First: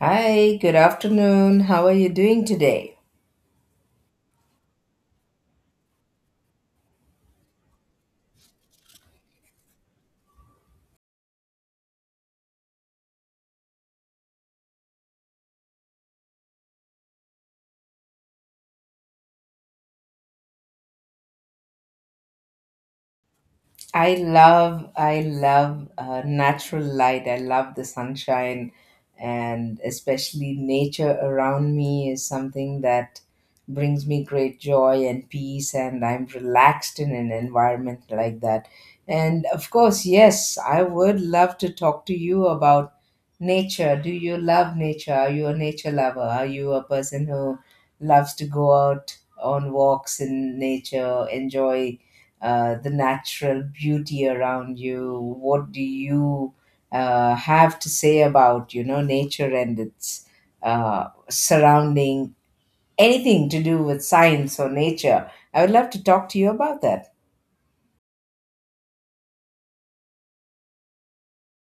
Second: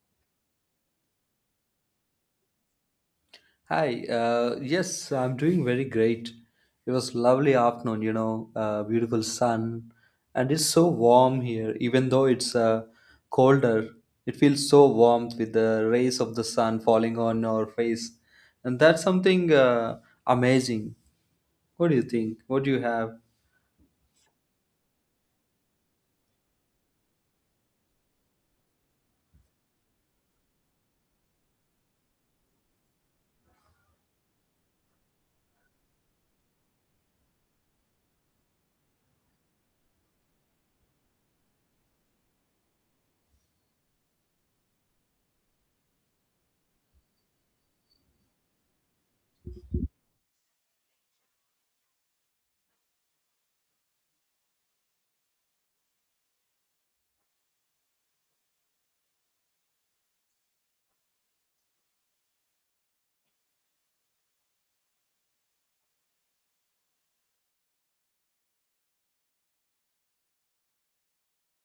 Hi, good afternoon. How are you doing today? Hi, yes, I'm doing very great. It was lovely afternoon, beautiful sun, and it's so warm here. Even though it's colder, it feels so warm with the rays of the sun falling on our face, and that's something amazing. What do you think? What do you have? I love natural light. I love the sunshine, and especially nature around me is something that brings me great joy and peace, and I'm relaxed in an environment like that. And of course, yes, I would love to talk to you about nature. Do you love nature? Are you a nature lover? Are you a person who loves to go out on walks in nature, enjoy the natural beauty around you? What do you have to say about nature and its surrounding? Anything to do with science or nature? I would love to talk to you about that.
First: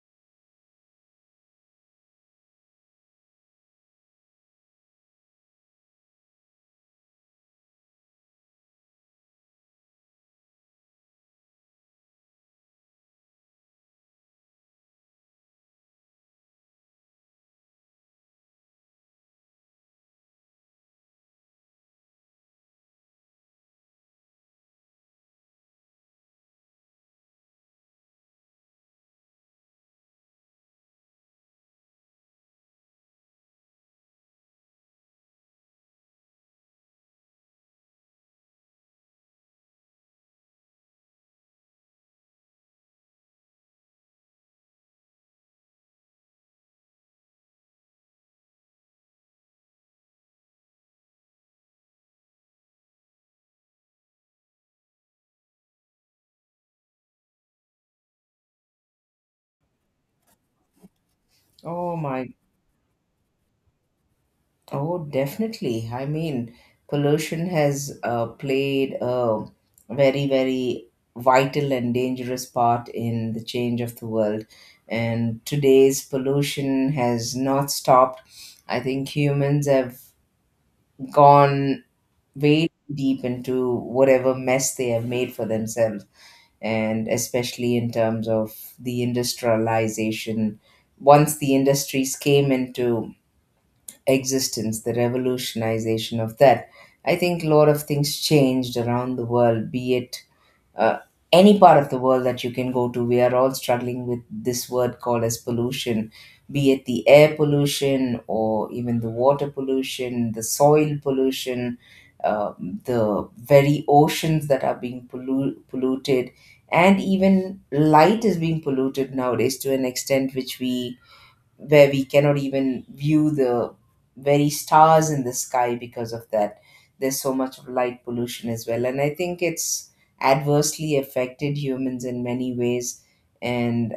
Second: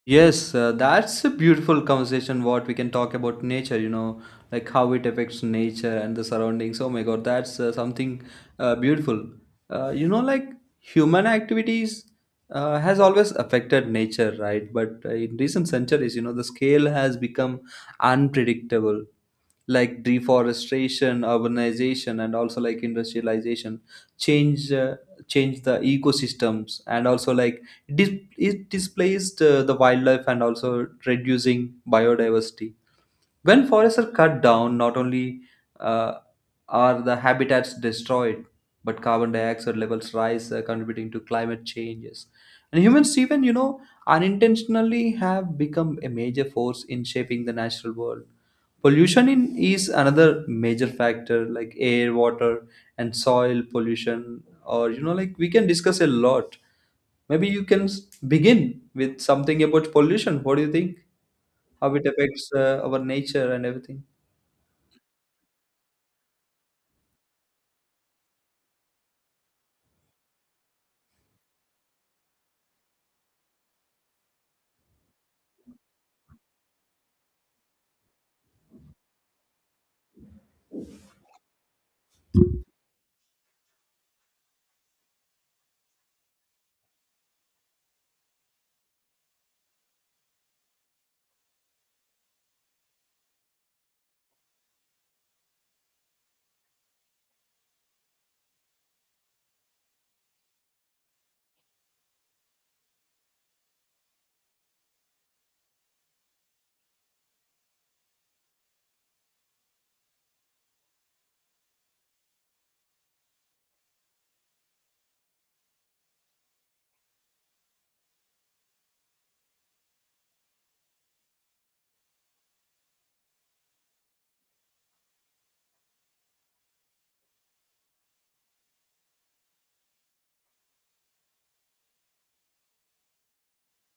Yes, that's a beautiful conversation. What we can talk about nature, you know, like how it affects nature and the surroundings. Oh my God, that's something beautiful. Like human activities has always affected nature, right? But in recent centuries, you know, the scale has become unpredictable, like deforestation, urbanization, and also like industrialization change uh, change the ecosystems, and also like it displaced the wildlife, and also reducing biodiversity. When forests are cut down, not only uh, are the habitats destroyed, but carbon dioxide levels rise, contributing to climate changes. And humans, even you know, unintentionally have become a major force in shaping the natural world. Pollution in, is another major factor, like air, water, and soil pollution. Or you know, like we can discuss a lot. Maybe begin with something about pollution. What do you think? How Oh it my affects our nature and everything. Oh, definitely. I mean, pollution has played a very, very vital and dangerous part in the change of the world. And today's pollution has not stopped. I think humans have gone way deep into whatever mess they have made for themselves, and especially in terms of the industrialization. Once the industries came into existence, the revolutionization of that. I think a lot of things changed around the world, be it uh, any part of the world that you can go to. We are all struggling with this word called as pollution, be it the air pollution or even the water pollution, the soil pollution, uh, the very oceans that are being polluted. And even light is being polluted nowadays to an extent which we where we cannot even view the very stars in the sky because of that there's so much of light pollution as well. And I think it's adversely affected humans in many ways. And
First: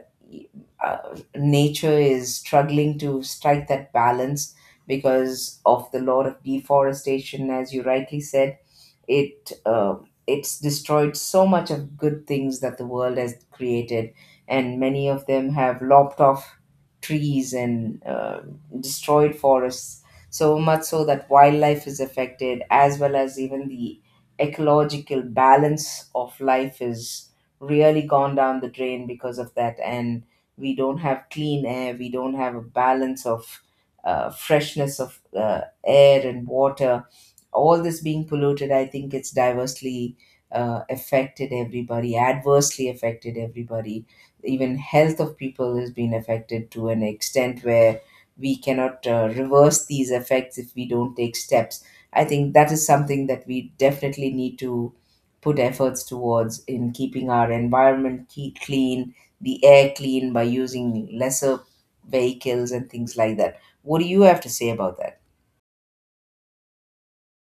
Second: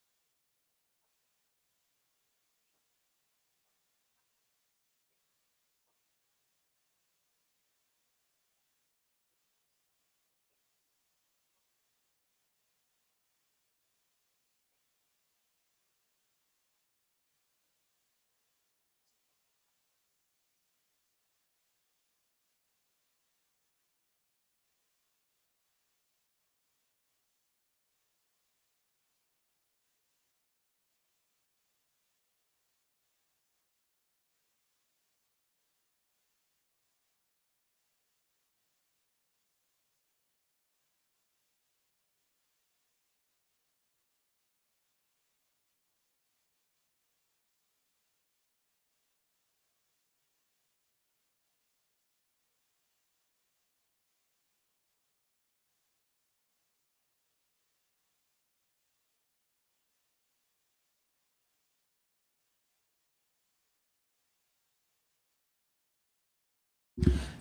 uh, nature is struggling to strike that balance because of the law of deforestation, as you rightly said, it uh, it's destroyed so much of good things that the world has created, and many of them have lopped off trees and destroyed forests, so much so that wildlife is affected, as well as even the ecological balance of life is really gone down the drain because of that. And we don't have clean air, we don't have a balance of freshness of air and water. All this being polluted, I think it's diversely affected everybody, adversely affected everybody. Even health of people has been affected to an extent where we cannot reverse these effects if we don't take steps. I think that is something that we definitely need to put efforts towards in keeping our environment clean, the air clean by using lesser vehicles and things like that. What do you have to say about that?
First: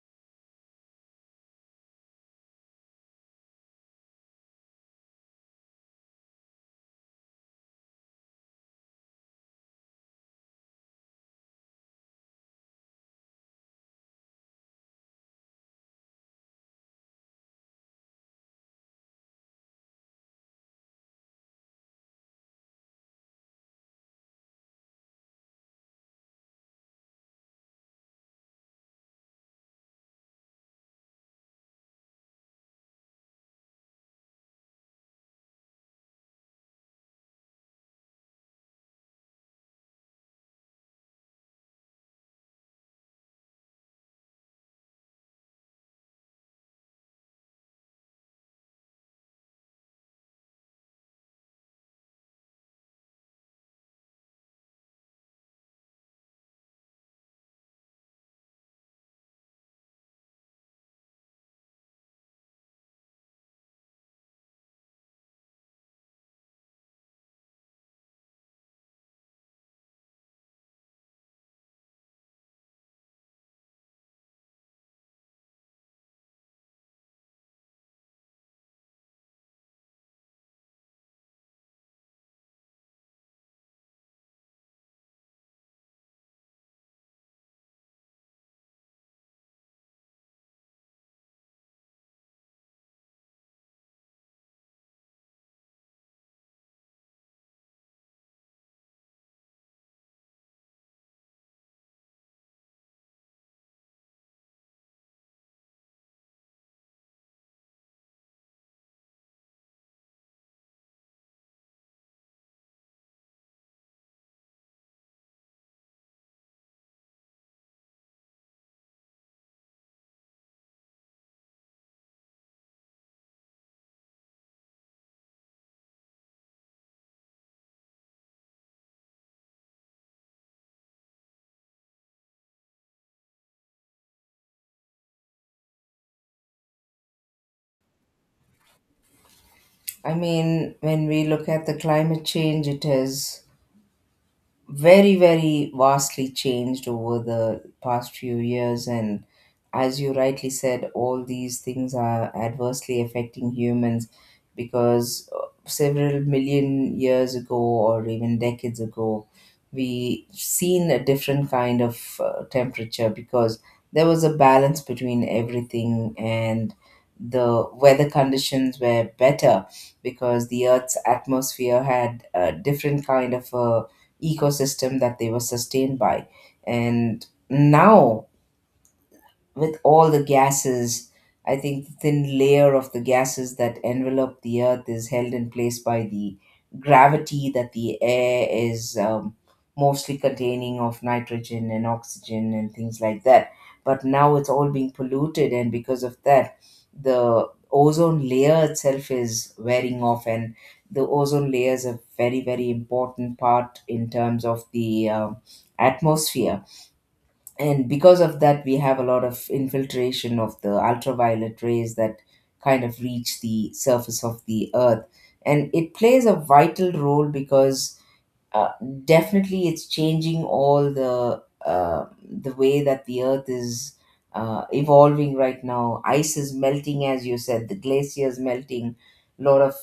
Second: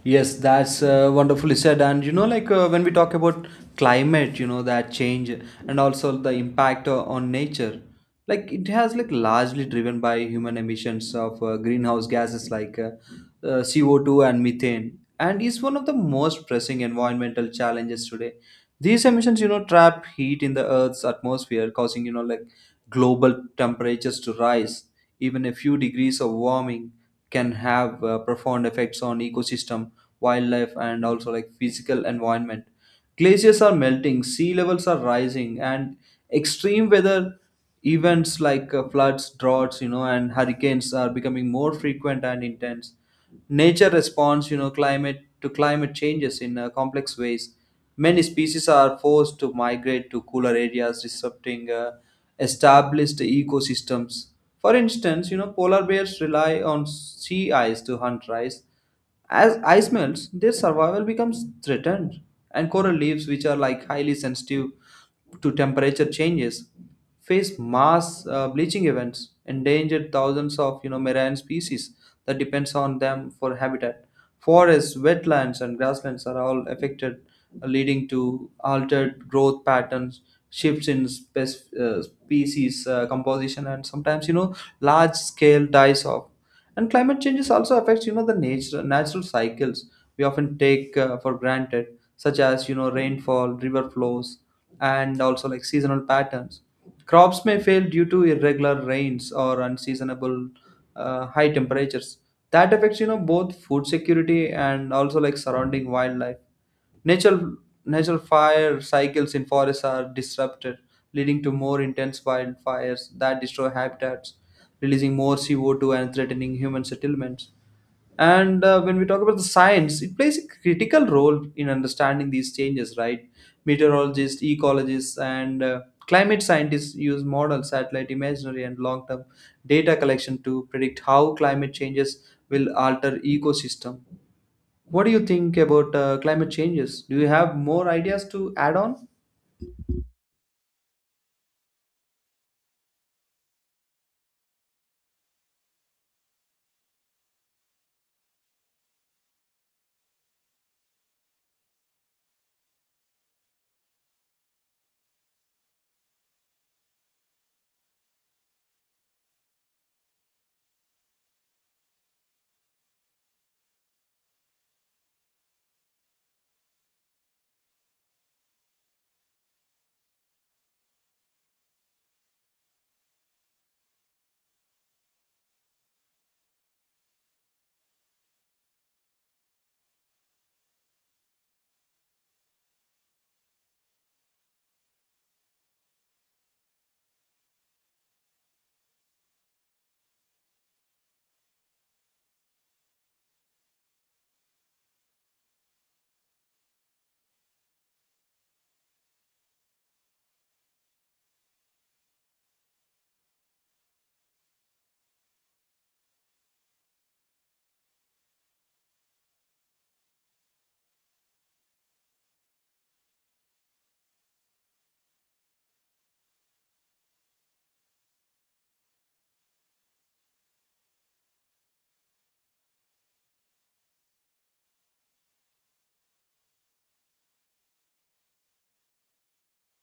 Yes, that's wonderfully said. And you know, like when we talk about climate, you know, that change and also the impact on nature, like it has like largely driven by human emissions of greenhouse gases like CO2 and methane, and is one of the most pressing environmental challenges today. These emissions, you know, trap heat in the Earth's atmosphere, causing you know like global temperatures to rise. Even a few degrees of warming can have profound effects on ecosystem, wildlife, and also like physical environment. Glaciers are melting, sea levels are rising, and extreme weather events like floods, droughts, you know, and hurricanes are becoming more frequent and intense. Nature responds, you know, climate to climate changes in complex ways. Many species are forced to migrate to cooler areas, disrupting established ecosystems. For instance, you know, polar bears rely on sea ice to hunt rice. As ice melts, their survival becomes threatened, and coral reefs, which are like highly sensitive to temperature changes, face mass bleaching events, endangered thousands of you know marine species that depends on them for habitat. Forests, wetlands, and grasslands are all affected, leading to altered growth patterns, shifts in species composition, and sometimes you know large scale dies off. And climate changes also affects you know the nature natural cycles we often take for granted, such as you know rainfall, river flows, and also like seasonal patterns. Crops may fail due to irregular rains or unseasonable high temperatures. That affects you know both food security and also like surrounding wildlife. Natural natural fire cycles in forests are disrupted, leading to more intense wildfires that destroy habitats, releasing more CO2 and threatening human settlements. And when we talk about the science, it plays a critical role in understanding these changes, right? Meteorologists, ecologists, and climate scientists use model, satellite imagery, and long term data collection to predict how climate changes will alter ecosystem. What do you think about climate changes? Do you have more ideas to add on? I mean, when we look at the climate change, it is very very vastly changed over the past few years. And as you rightly said, all these things are adversely affecting humans because several million years ago or even decades ago we seen a different kind of temperature because there was a balance between everything, and the weather conditions were better because the earth's atmosphere had a different kind of a ecosystem that they were sustained by. And now with all the gases. I think the thin layer of the gases that envelop the earth is held in place by the gravity, that the air is mostly containing of nitrogen and oxygen and things like that. But now it's all being polluted, and because of that, the ozone layer itself is wearing off, and the ozone layer is a very, very important part in terms of the atmosphere. And because of that we have a lot of infiltration of the ultraviolet rays that kind of reach the surface of the earth. And it plays a vital role because uh, definitely it's changing all the way that the earth is evolving right now. Ice is melting, as you said, the glaciers melting. A lot of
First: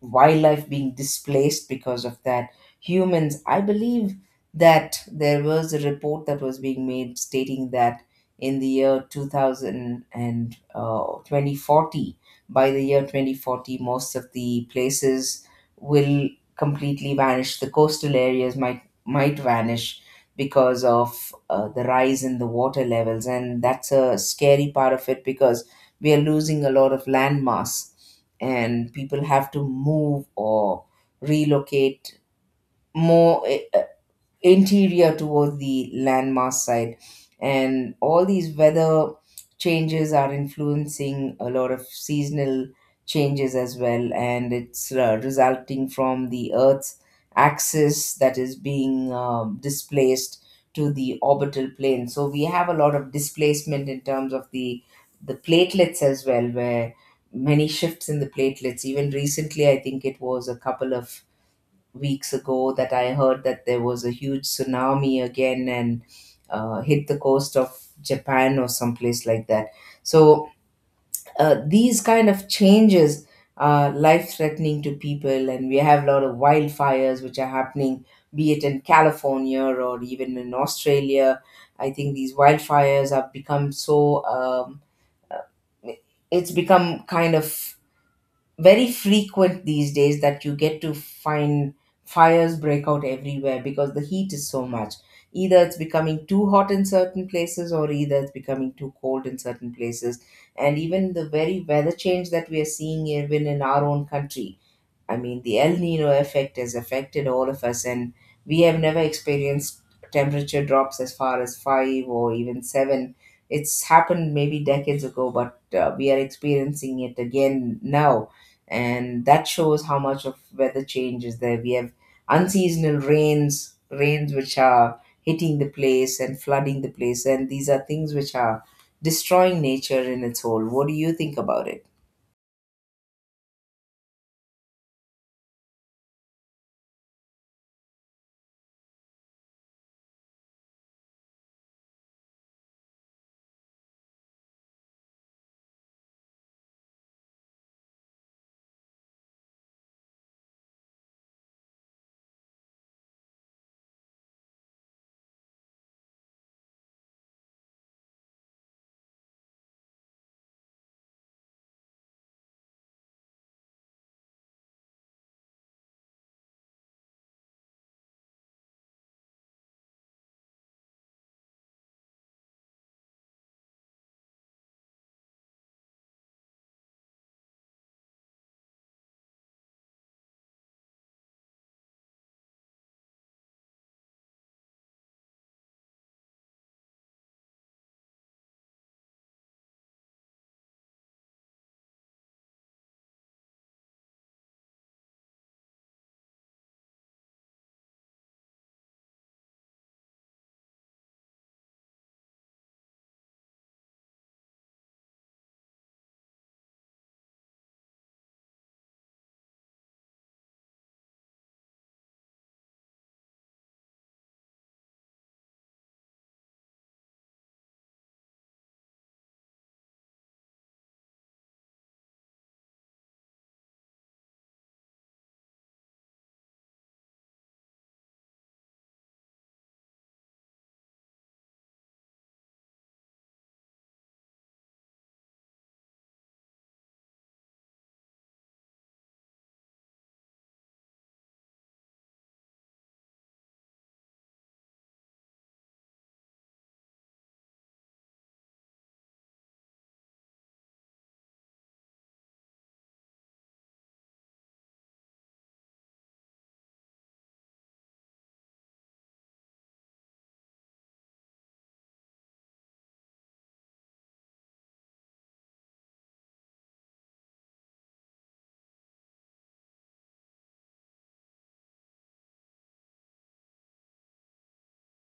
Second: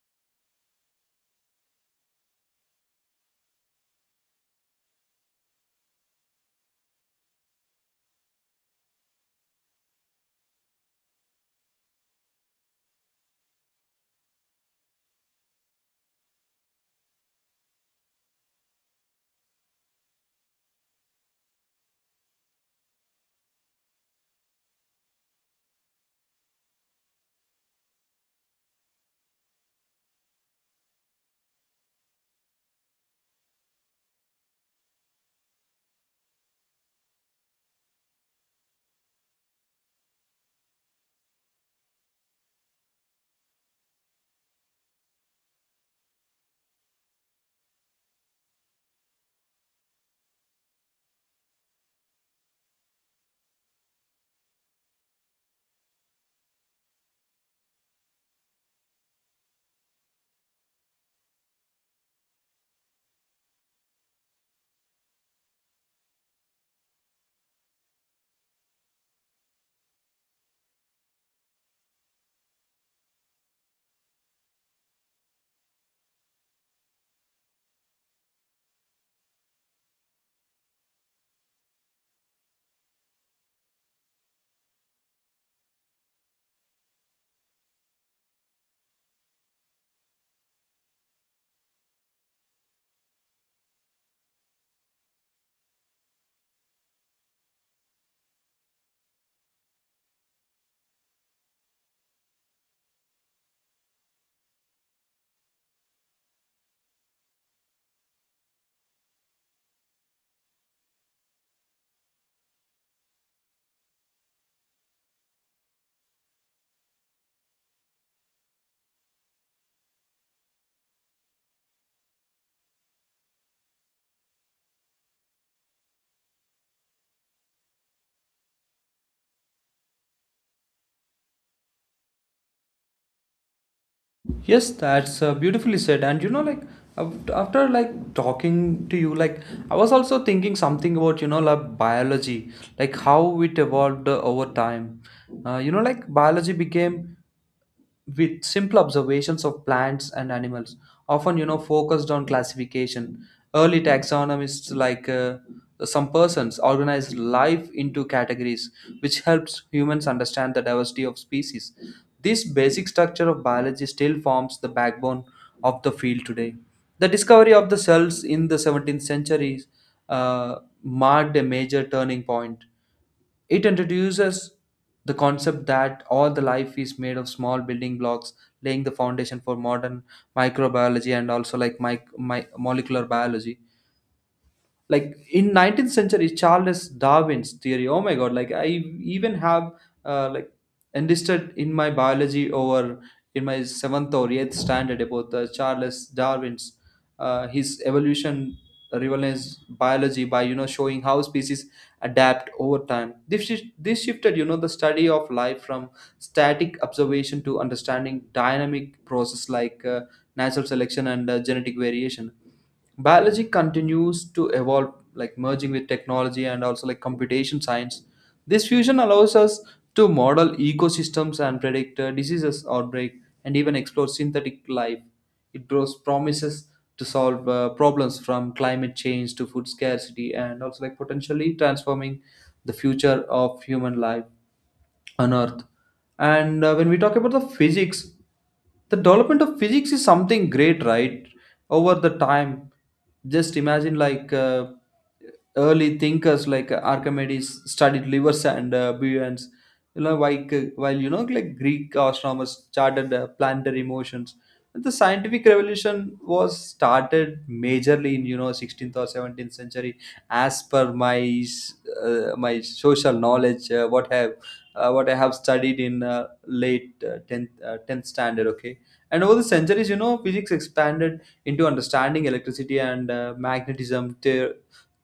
wildlife being displaced because of that. Humans, I believe that there was a report that was being made stating that in the year 2000 and 2040, by the year 2040, most of the places will completely vanish. The coastal areas might vanish because of the rise in the water levels, and that's a scary part of it because we are losing a lot of land mass and people have to move or relocate more interior towards the landmass side. And all these weather changes are influencing a lot of seasonal changes as well, and it's resulting from the earth's axis that is being displaced to the orbital plane. So we have a lot of displacement in terms of the platelets as well, where many shifts in the platelets. Even recently, I think it was a couple of weeks ago that I heard that there was a huge tsunami again and hit the coast of Japan or someplace like that. So these kind of changes are life threatening to people, and we have a lot of wildfires which are happening, be it in California or even in Australia. I think these wildfires have become so. Uh, it's become kind of very frequent these days that you get to find fires break out everywhere because the heat is so much. Either it's becoming too hot in certain places, or either it's becoming too cold in certain places. And even the very weather change that we are seeing, even in our own country, I mean, the El Nino effect has affected all of us, and we have never experienced temperature drops as far as five or even seven. It's happened maybe decades ago, but we are experiencing it again now. And that shows how much of weather change is there. We have unseasonal rains, rains which are hitting the place and flooding the place. And these are things which are destroying nature in its whole. What do you think about it? Yes, that's beautifully said. And you know, like after like talking to you, like I was also thinking something about you know like biology, like how it evolved over time. Like biology became with simple observations of plants and animals, often you know focused on classification. Early taxonomists like some persons organized life into categories, which helps humans understand the diversity of species. This basic structure of biology still forms the backbone of the field today. The discovery of the cells in the 17th century uh, marked a major turning point. It introduces the concept that all the life is made of small building blocks, laying the foundation for modern microbiology, and also like my molecular biology. Like in 19th century, Charles Darwin's theory, oh my God, like I even have like enlisted in my biology over in my seventh or eighth standard about the Charles Darwin's his evolution revolutionized biology by you know showing how species adapt over time. This shifted you know the study of life from static observation to understanding dynamic process like natural selection and genetic variation. Biology continues to evolve, like merging with technology and also like computation science. This fusion allows us to model ecosystems and predict diseases outbreak and even explore synthetic life. It draws promises to solve problems from climate change to food scarcity, and also like potentially transforming the future of human life on earth. And when we talk about the physics, the development of physics is something great, right? Over the time, just imagine like early thinkers like Archimedes studied livers and buoyants, you know, like while you know like Greek astronomers charted planetary motions, and the scientific revolution was started majorly in you know 16th or 17th century, as per my my social knowledge, what have what I have studied in late 10th standard. Okay. And over the centuries, you know, physics expanded into understanding electricity and magnetism,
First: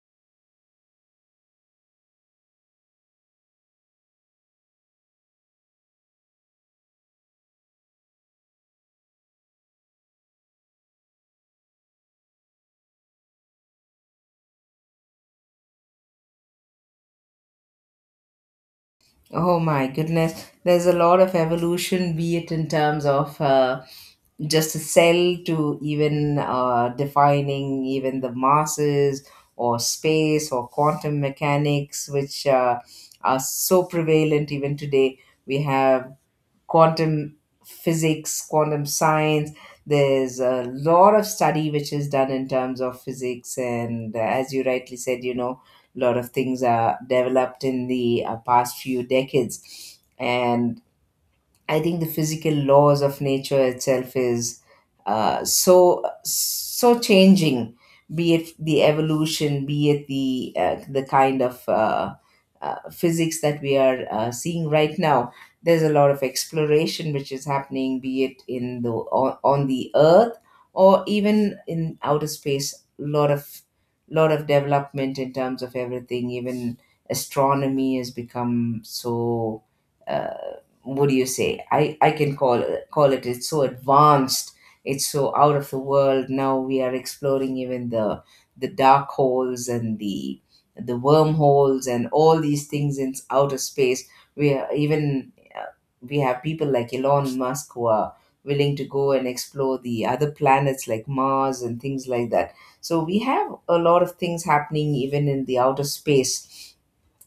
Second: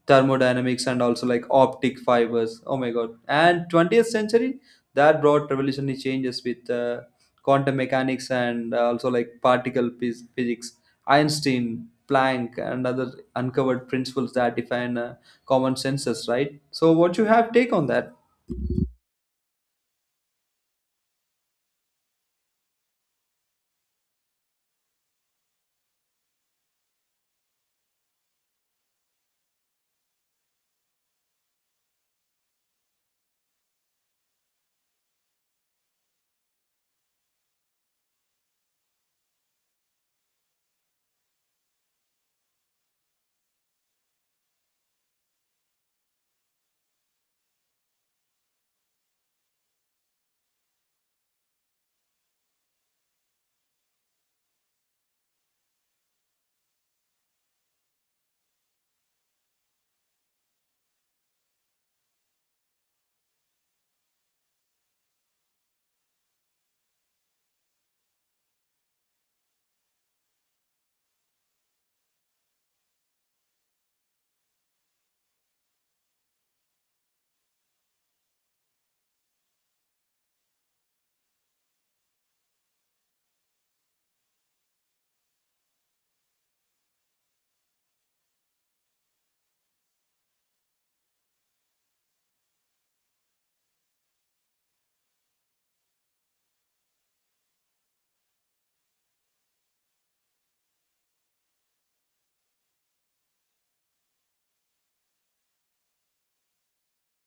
thermodynamics, and also like optic fibers. Oh my God. And 20th century, that brought revolutionary changes with quantum mechanics and also like particle physics. Einstein, Planck, and other uncovered principles that define common senses, right? So, what you have take on that? Oh my goodness, there's a lot of evolution, be it in terms of just a cell to even defining even the masses or space or quantum mechanics, which are so prevalent even today. We have quantum physics, quantum science. There's a lot of study which is done in terms of physics, and as you rightly said, lot of things are developed in the past few decades. And I think the physical laws of nature itself is so so changing, be it the evolution, be it the kind of physics that we are seeing right now. There's a lot of exploration which is happening, be it in on the Earth or even in outer space. Lot of development in terms of everything. Even astronomy has become so uh, what do you say, I can call it, it's so advanced. It's so out of the world. Now we are exploring even the dark holes and the wormholes and all these things in outer space. We are even We have people like Elon Musk who are willing to go and explore the other planets like Mars and things like that. So we have a lot of things happening even in the outer space,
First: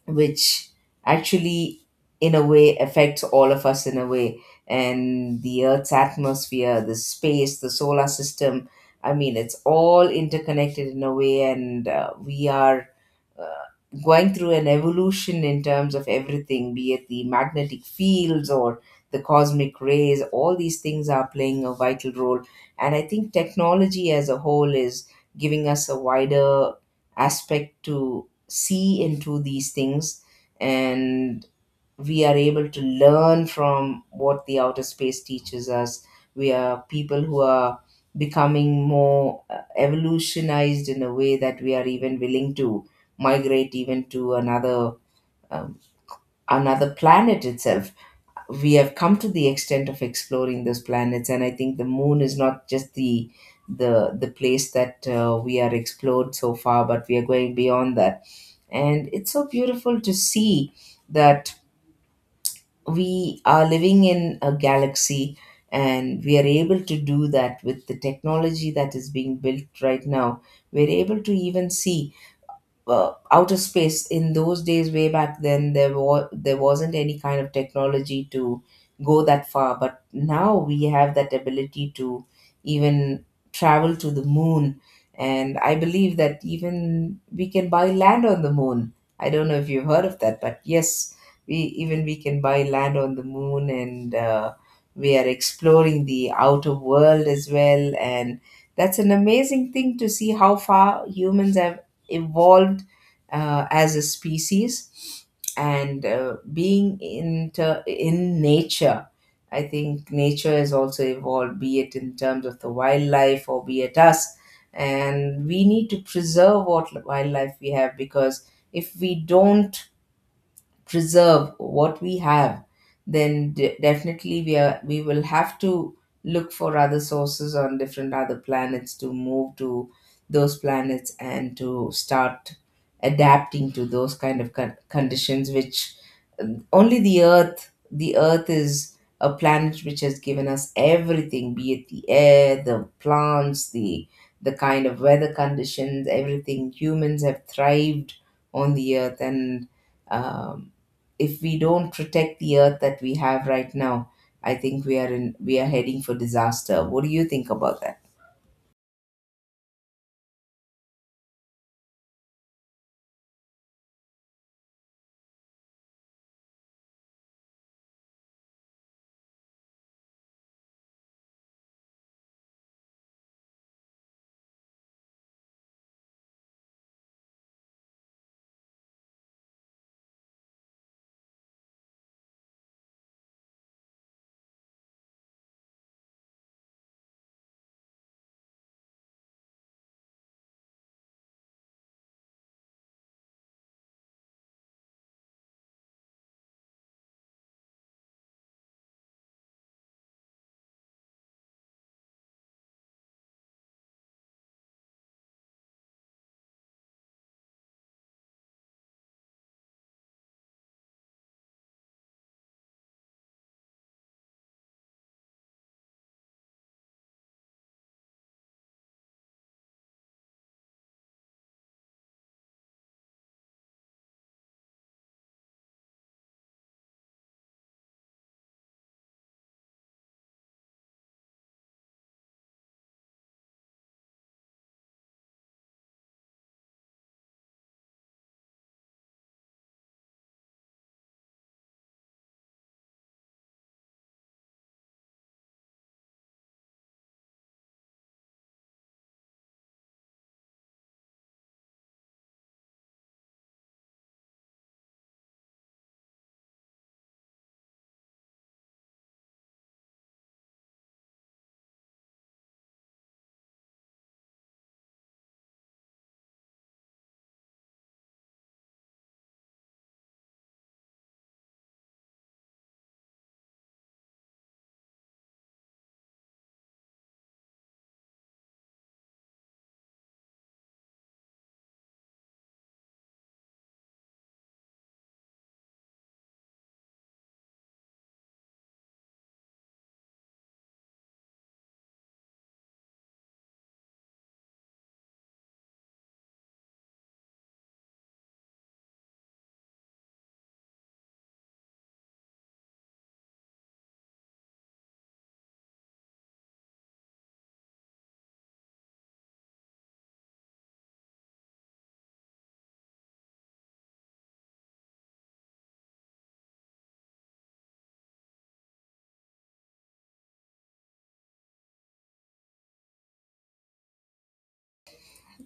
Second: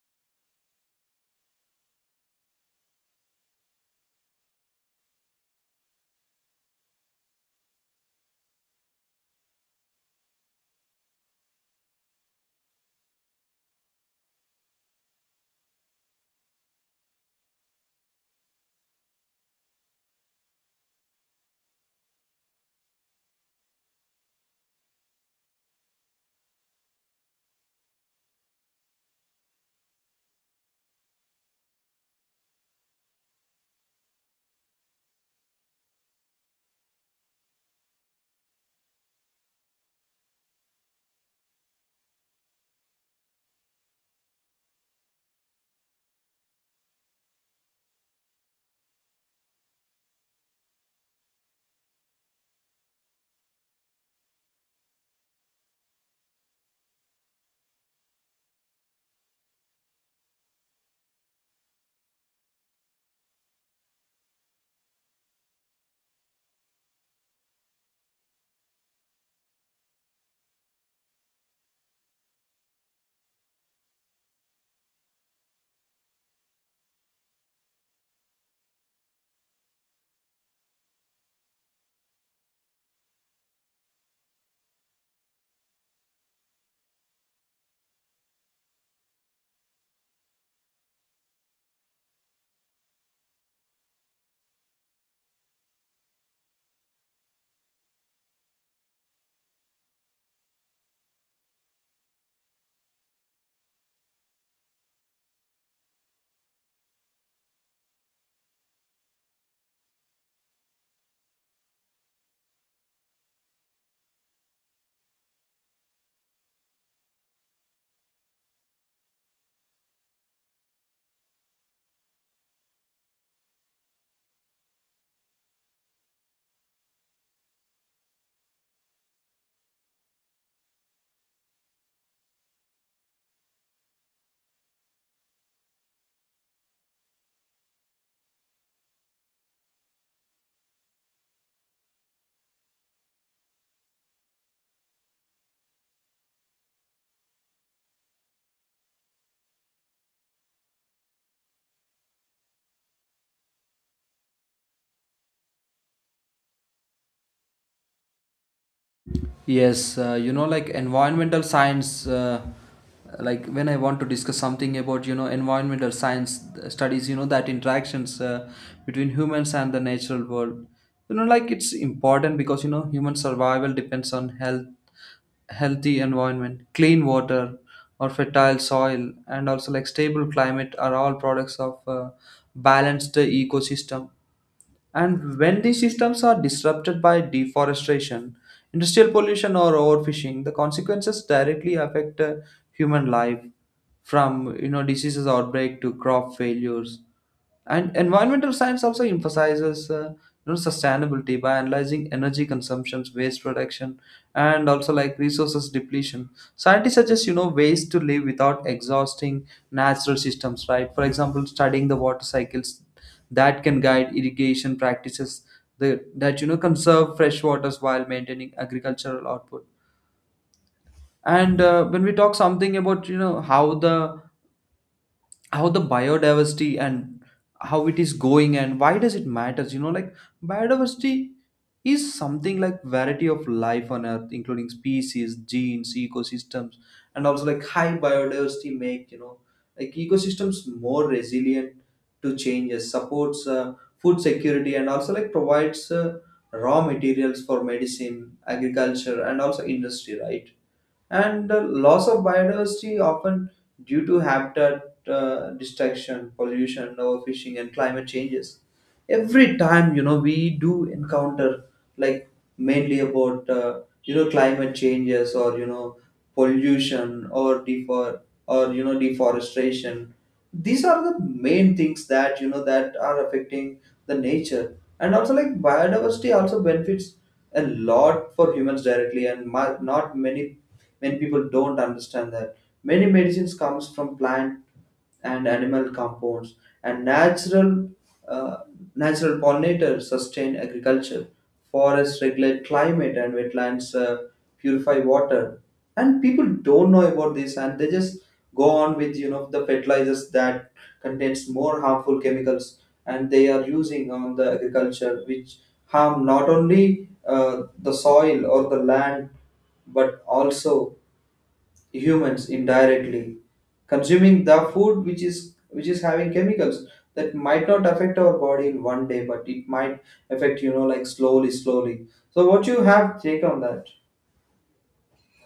which actually in a way affects all of us in a way. And the earth's atmosphere, the space, the solar system, I mean, it's all interconnected in a way. And we are uh, going through an evolution in terms of everything, be it the magnetic fields or the cosmic rays. All these things are playing a vital role. And I think technology as a whole is giving us a wider aspect to see into these things. And we are able to learn from what the outer space teaches us. We are people who are becoming more evolutionized in a way that we are even willing to migrate even to another um, another planet itself. We have come to the extent of exploring those planets, and I think the moon is not just the place that we are explored so far, but we are going beyond that. And it's so beautiful to see that we are living in a galaxy, and we are able to do that with the technology that is being built right now. We're able to even see outer space. In those days way back then there wasn't any kind of technology to go that far, but now we have that ability to even travel to the moon. And I believe that even we can buy land on the moon. I don't know if you've heard of that, but yes, we can buy land on the moon. And we are exploring the outer world as well, and that's an amazing thing to see how far humans have evolved, as a species. And being into in nature, I think nature has also evolved, be it in terms of the wildlife or be it us. And we need to preserve what wildlife we have, because if we don't preserve what we have, then definitely we will have to look for other sources on different other planets, to move to those planets and to start adapting to those kind of conditions. Which only the earth is a planet which has given us everything, be it the air, the plants, the kind of weather conditions. Everything humans have thrived on, the earth. And um, if we don't protect the earth that we have right now, I think we are heading for disaster. What do you think about that? Yes, you know, like environmental science, like when I want to discuss something about, you know, environmental science studies, you know, that interactions between humans and the natural world, you know, like it's important because, you know, human survival depends on healthy environment, clean water or fertile soil, and also like stable climate are all products of balanced ecosystem, and when these systems are disrupted by deforestation, industrial pollution, or overfishing, the consequences directly affect human life, from you know diseases outbreak to crop failures. And environmental science also emphasizes you know sustainability by analyzing energy consumptions, waste reduction, and also like resources depletion. Scientists suggest you know ways to live without exhausting natural systems, right? For example, studying the water cycles that can guide irrigation practices The that you know conserve fresh waters while maintaining agricultural output. And when we talk something about you know how the biodiversity and how it is going and why does it matters, you know, like biodiversity is something like variety of life on earth, including species, genes, ecosystems, and also like high biodiversity make you know like ecosystems more resilient to changes, supports food security, and also like provides raw materials for medicine, agriculture, and also industry, right? And the loss of biodiversity, often due to habitat destruction, pollution, overfishing, and climate changes. Every time you know we do encounter like mainly about you know climate changes or you know pollution or defor or you know deforestation, these are the main things that you know that are affecting the nature. And also like biodiversity also benefits a lot for humans directly, and not many many people don't understand that many medicines comes from plant and animal compounds, and uh, natural pollinators sustain agriculture, forests regulate climate, and wetlands purify water. And people don't know about this, and they just go on with you know the fertilizers that contains more harmful chemicals, and they are using on the agriculture which harm not only the soil or the land, but also humans indirectly consuming the food which is having chemicals that might not affect our body in one day, but it might affect you know like slowly, so what you have take on that.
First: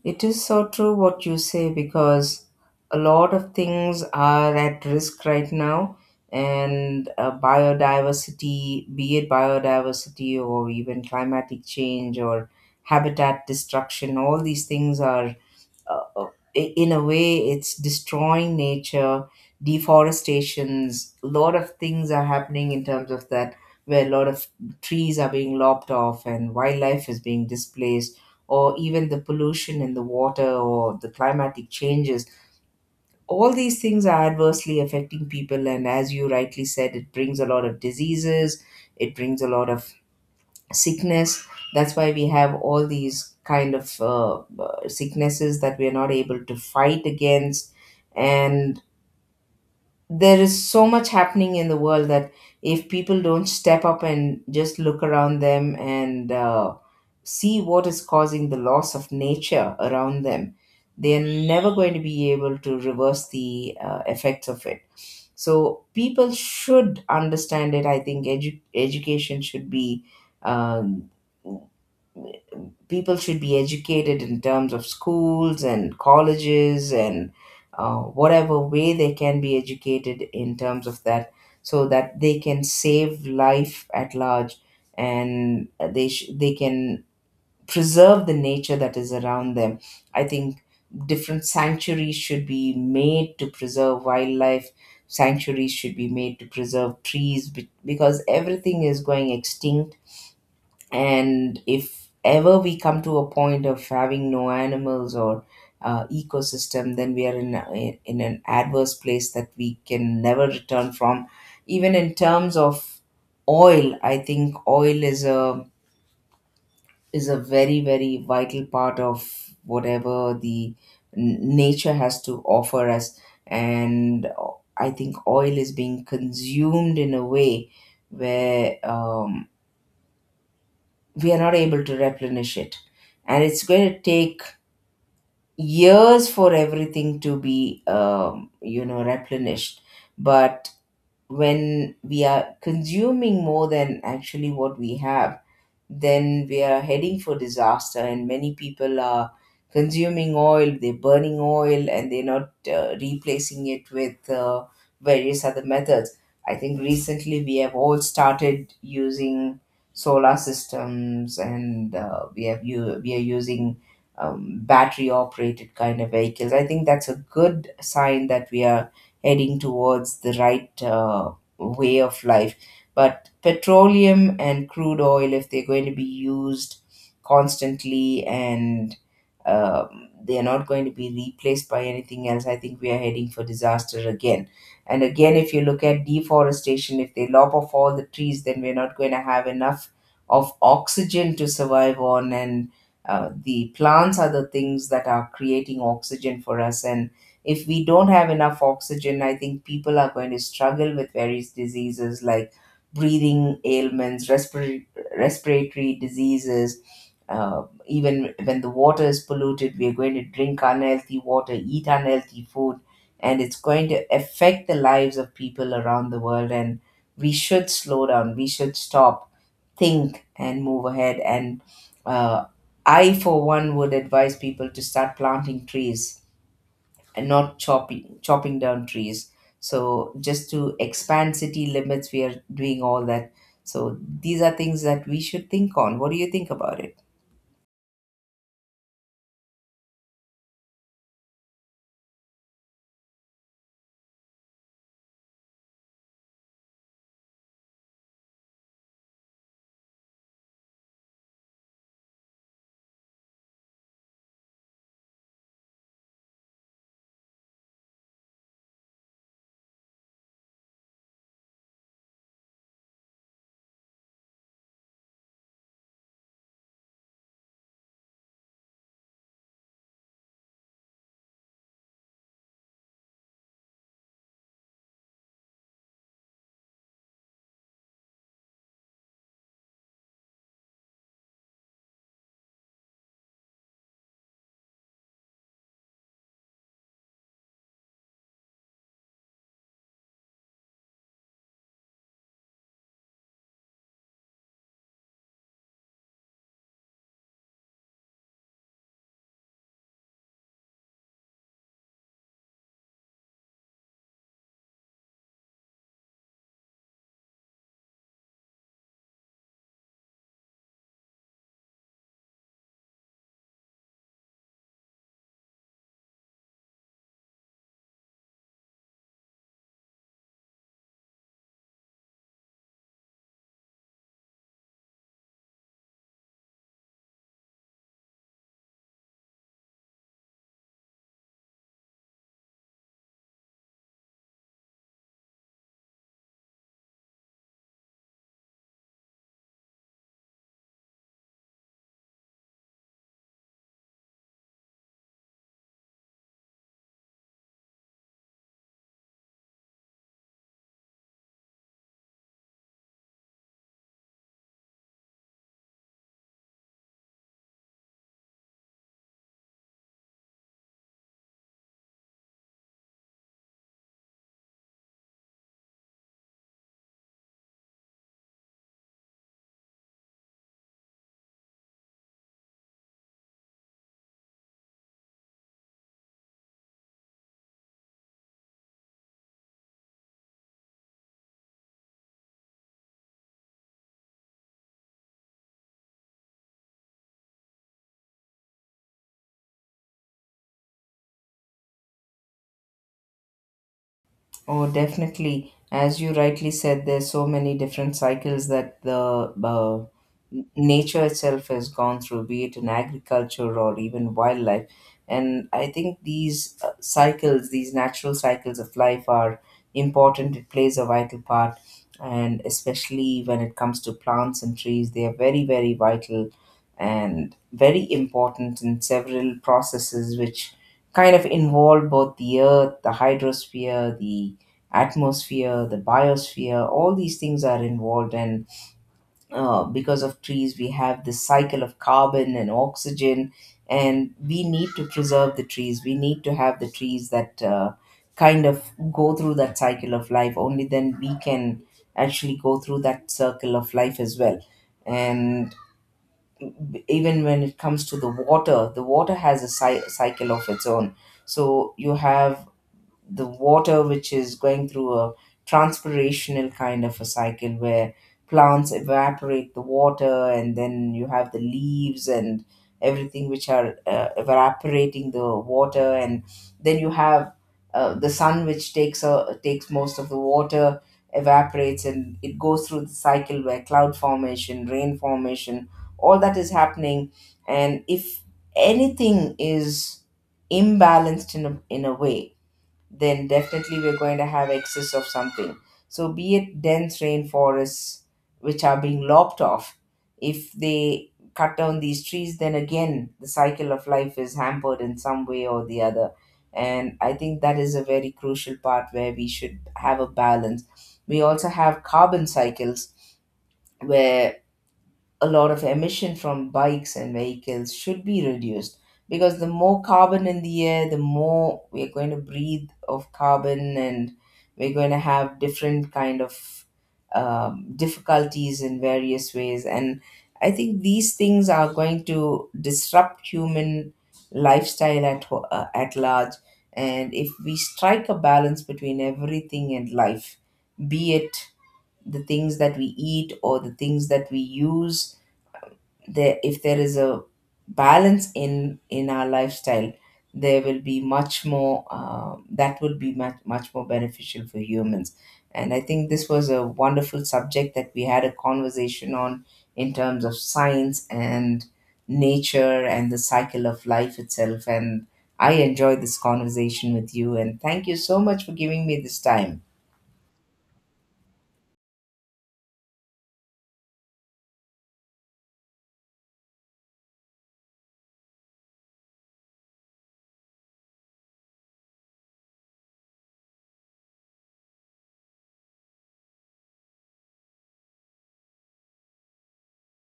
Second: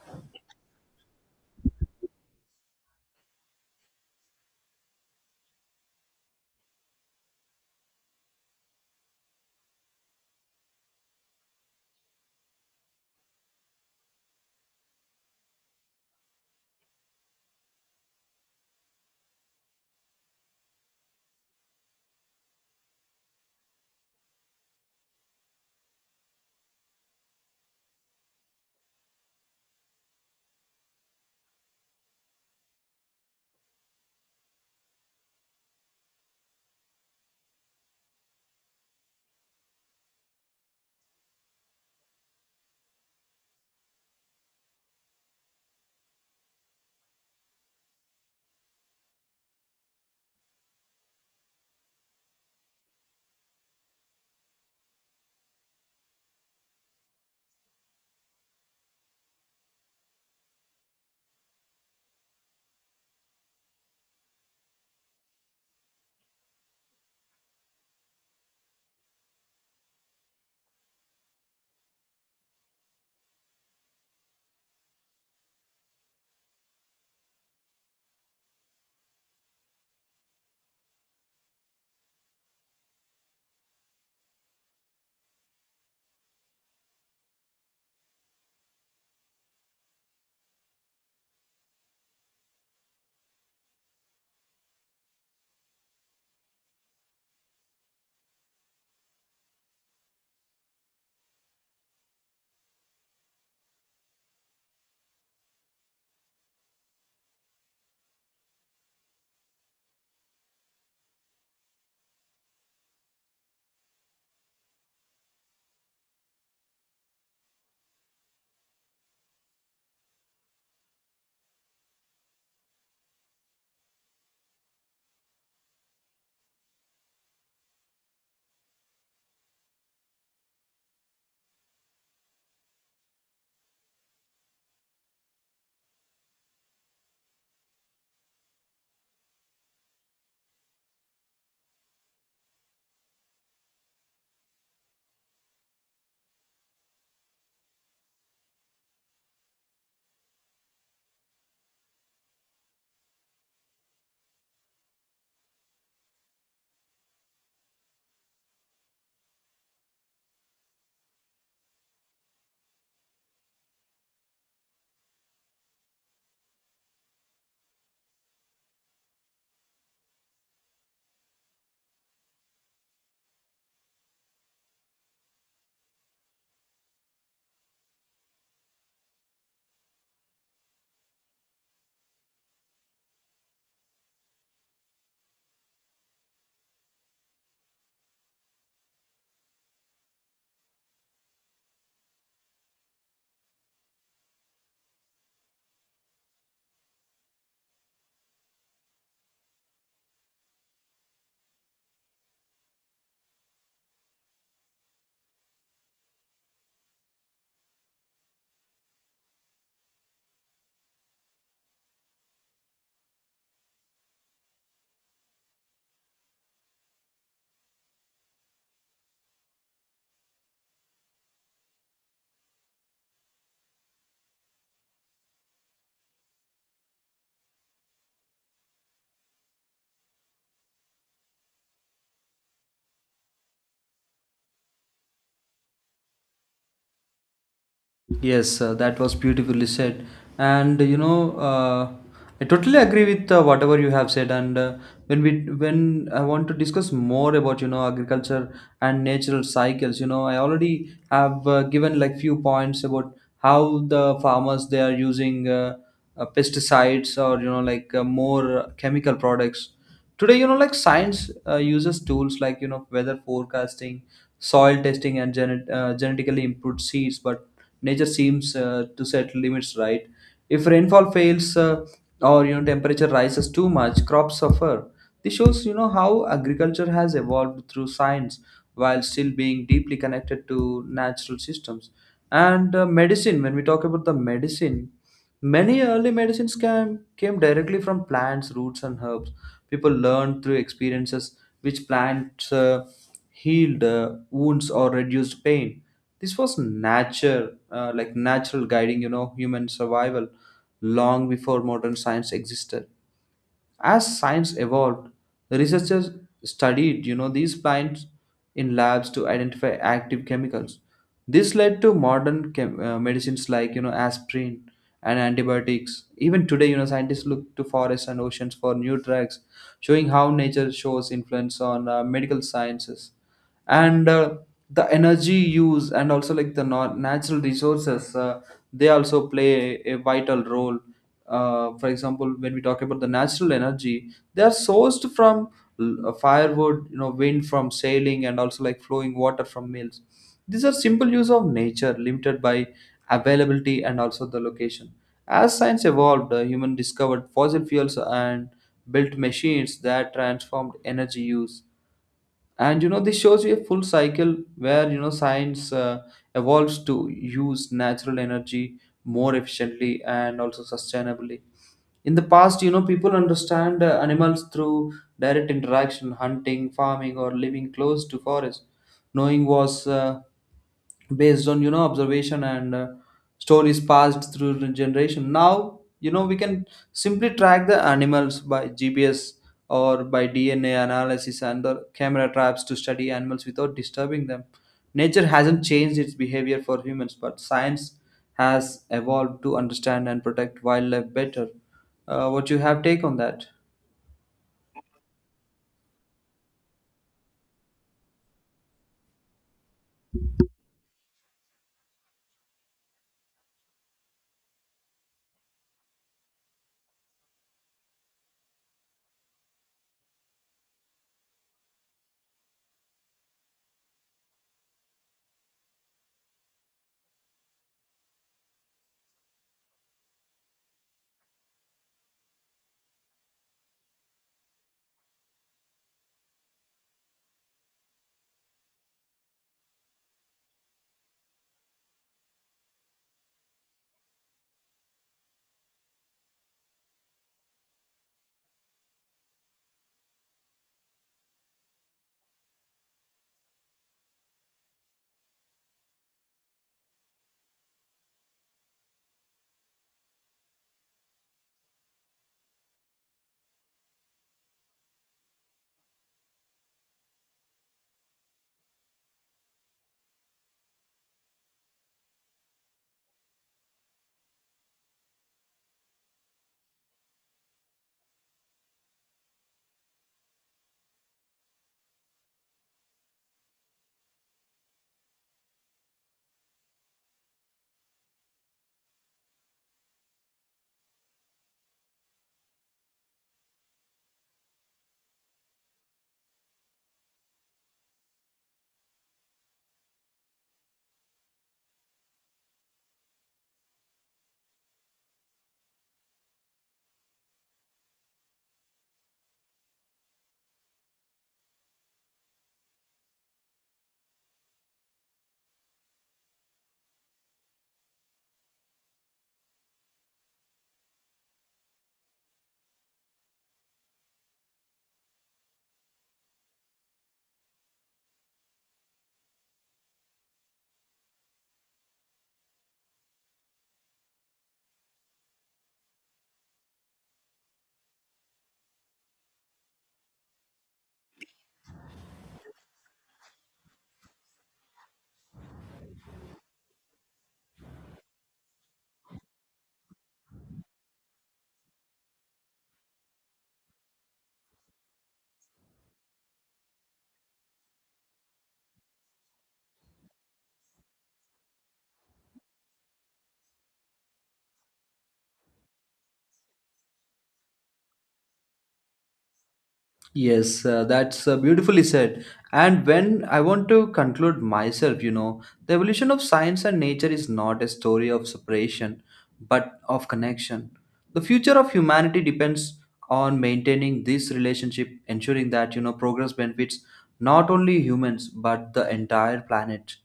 It is so true what you say, because a lot of things are at risk right now, and biodiversity, be it biodiversity or even climatic change or habitat destruction, all these things are, uh, uh, in a way, it's destroying nature. Deforestations, a lot of things are happening in terms of that, where a lot of trees are being lopped off and wildlife is being displaced, or even the pollution in the water or the climatic changes. All these things are adversely affecting people, and as you rightly said, it brings a lot of diseases, it brings a lot of sickness. That's why we have all these kind of sicknesses that we are not able to fight against. And there is so much happening in the world that if people don't step up and just look around them and see what is causing the loss of nature around them, they are never going to be able to reverse the effects of it. So people should understand it. I think education should be, um, people should be educated in terms of schools and colleges and whatever way they can be educated in terms of that, so that they can save life at large, and they can preserve the nature that is around them. I think different sanctuaries should be made to preserve wildlife. Sanctuaries should be made to preserve trees, because everything is going extinct. And if ever we come to a point of having no animals or ecosystem, then we are in, in an adverse place that we can never return from. Even in terms of oil, I think oil is a, is a very, very vital part of whatever the nature has to offer us. And I think oil is being consumed in a way where, we are not able to replenish it, and it's going to take years for everything to be, you know, replenished. But when we are consuming more than actually what we have, then we are heading for disaster. And many people are consuming oil, they're burning oil, and they're not replacing it with various other methods. I think recently we have all started using solar systems, and we have you we are using battery operated kind of vehicles. I think that's a good sign that we are heading towards the right way of life. But petroleum and crude oil, if they're going to be used constantly and they're not going to be replaced by anything else, I think we are heading for disaster again. And again, if you look at deforestation, if they lop off all the trees, then we're not going to have enough of oxygen to survive on. And the plants are the things that are creating oxygen for us. And if we don't have enough oxygen, I think people are going to struggle with various diseases like breathing ailments, respiratory, respiratory diseases. Even when the water is polluted, we are going to drink unhealthy water, eat unhealthy food, and it's going to affect the lives of people around the world. And we should slow down, we should stop, think, and move ahead. And uh, I, for one, would advise people to start planting trees and not chopping down trees, so just to expand city limits we are doing all that. So these are things that we should think on. What do you think about it? Yes, that was beautifully said. And you know, I totally agree with whatever you have said. And when I want to discuss more about you know agriculture and natural cycles, you know, I already have given like few points about how the farmers they are using pesticides or you know like more chemical products today. You know, like science uses tools like you know weather forecasting, soil testing, and genetically improved seeds, but nature seems to set limits, right? If rainfall fails, or you know temperature rises too much, crops suffer. This shows you know how agriculture has evolved through science while still being deeply connected to natural systems. And medicine, when we talk about the medicine, many early medicines came directly from plants, roots, and herbs. People learned through experiences which plants healed wounds or reduced pain. This was nature, like natural, guiding, you know, human survival long before modern science existed. As science evolved, the researchers studied, you know, these plants in labs to identify active chemicals. This led to modern medicines like, you know, aspirin and antibiotics. Even today, you know, scientists look to forests and oceans for new drugs, showing how nature shows influence on medical sciences. And the energy use and also like the natural resources, they also play a vital role. For example, when we talk about the natural energy, they are sourced from firewood, you know, wind from sailing, and also like flowing water from mills. These are simple use of nature, limited by availability and also the location. As science evolved, human discovered fossil fuels and built machines that transformed energy use. And you know this shows you a full cycle where you know science evolves to use natural energy more efficiently and also sustainably. In the past, you know, people understand animals through direct interaction, hunting, farming, or living close to forest. Knowing was based on you know observation and stories passed through the generation. Now you know we can simply track the animals by GPS or by DNA analysis and the camera traps to study animals without disturbing them. Nature hasn't changed its behavior for humans, but science has evolved to understand and protect wildlife better. What you have take on that. Oh, definitely. As you rightly said, there's so many different cycles that the nature itself has gone through, be it in agriculture or even wildlife. And I think these cycles, these natural cycles of life, are important. It plays a vital part, and especially when it comes to plants and trees, they are very, very vital and very important in several processes, which kind of involve both the earth, the hydrosphere, the atmosphere, the biosphere, all these things are involved. And because of trees, we have this cycle of carbon and oxygen. And we need to preserve the trees. We need to have the trees that kind of go through that cycle of life. Only then we can actually go through that circle of life as well. And even when it comes to the water has a cycle of its own. So you have the water which is going through a transpirational kind of a cycle, where plants evaporate the water, and then you have the leaves and everything which are evaporating the water. And then you have the sun, which takes most of the water, evaporates, and it goes through the cycle where cloud formation, rain formation, all that is happening. And if anything is imbalanced in a way, then definitely we're going to have excess of something. So, be it dense rainforests which are being lopped off, if they cut down these trees, then again the cycle of life is hampered in some way or the other. And I think that is a very crucial part where we should have a balance. We also have carbon cycles where a lot of emission from bikes and vehicles should be reduced, because the more carbon in the air, the more we're going to breathe of carbon, and we're going to have different kind of difficulties in various ways. And I think these things are going to disrupt human lifestyle at, at large. And if we strike a balance between everything in life, be it the things that we eat or the things that we use, there if there is a balance in our lifestyle, there will be much more that will be much, much more beneficial for humans. And I think this was a wonderful subject that we had a conversation on, in terms of science and nature and the cycle of life itself. And I enjoyed this conversation with you, and thank you so much for giving me this time. Yes, that's beautifully said. And when I want to conclude myself, you know, the evolution of science and nature is not a story of separation, but of connection. The future of humanity depends on maintaining this relationship, ensuring that, you know, progress benefits not only humans, but the entire planet.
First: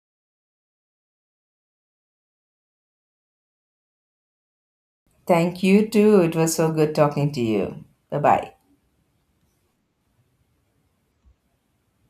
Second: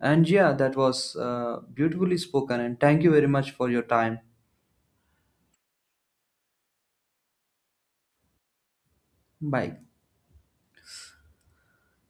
And yeah, that was beautifully spoken. And thank you very much for your time. Thank you too, it was so good talking to you. Bye bye. Bye.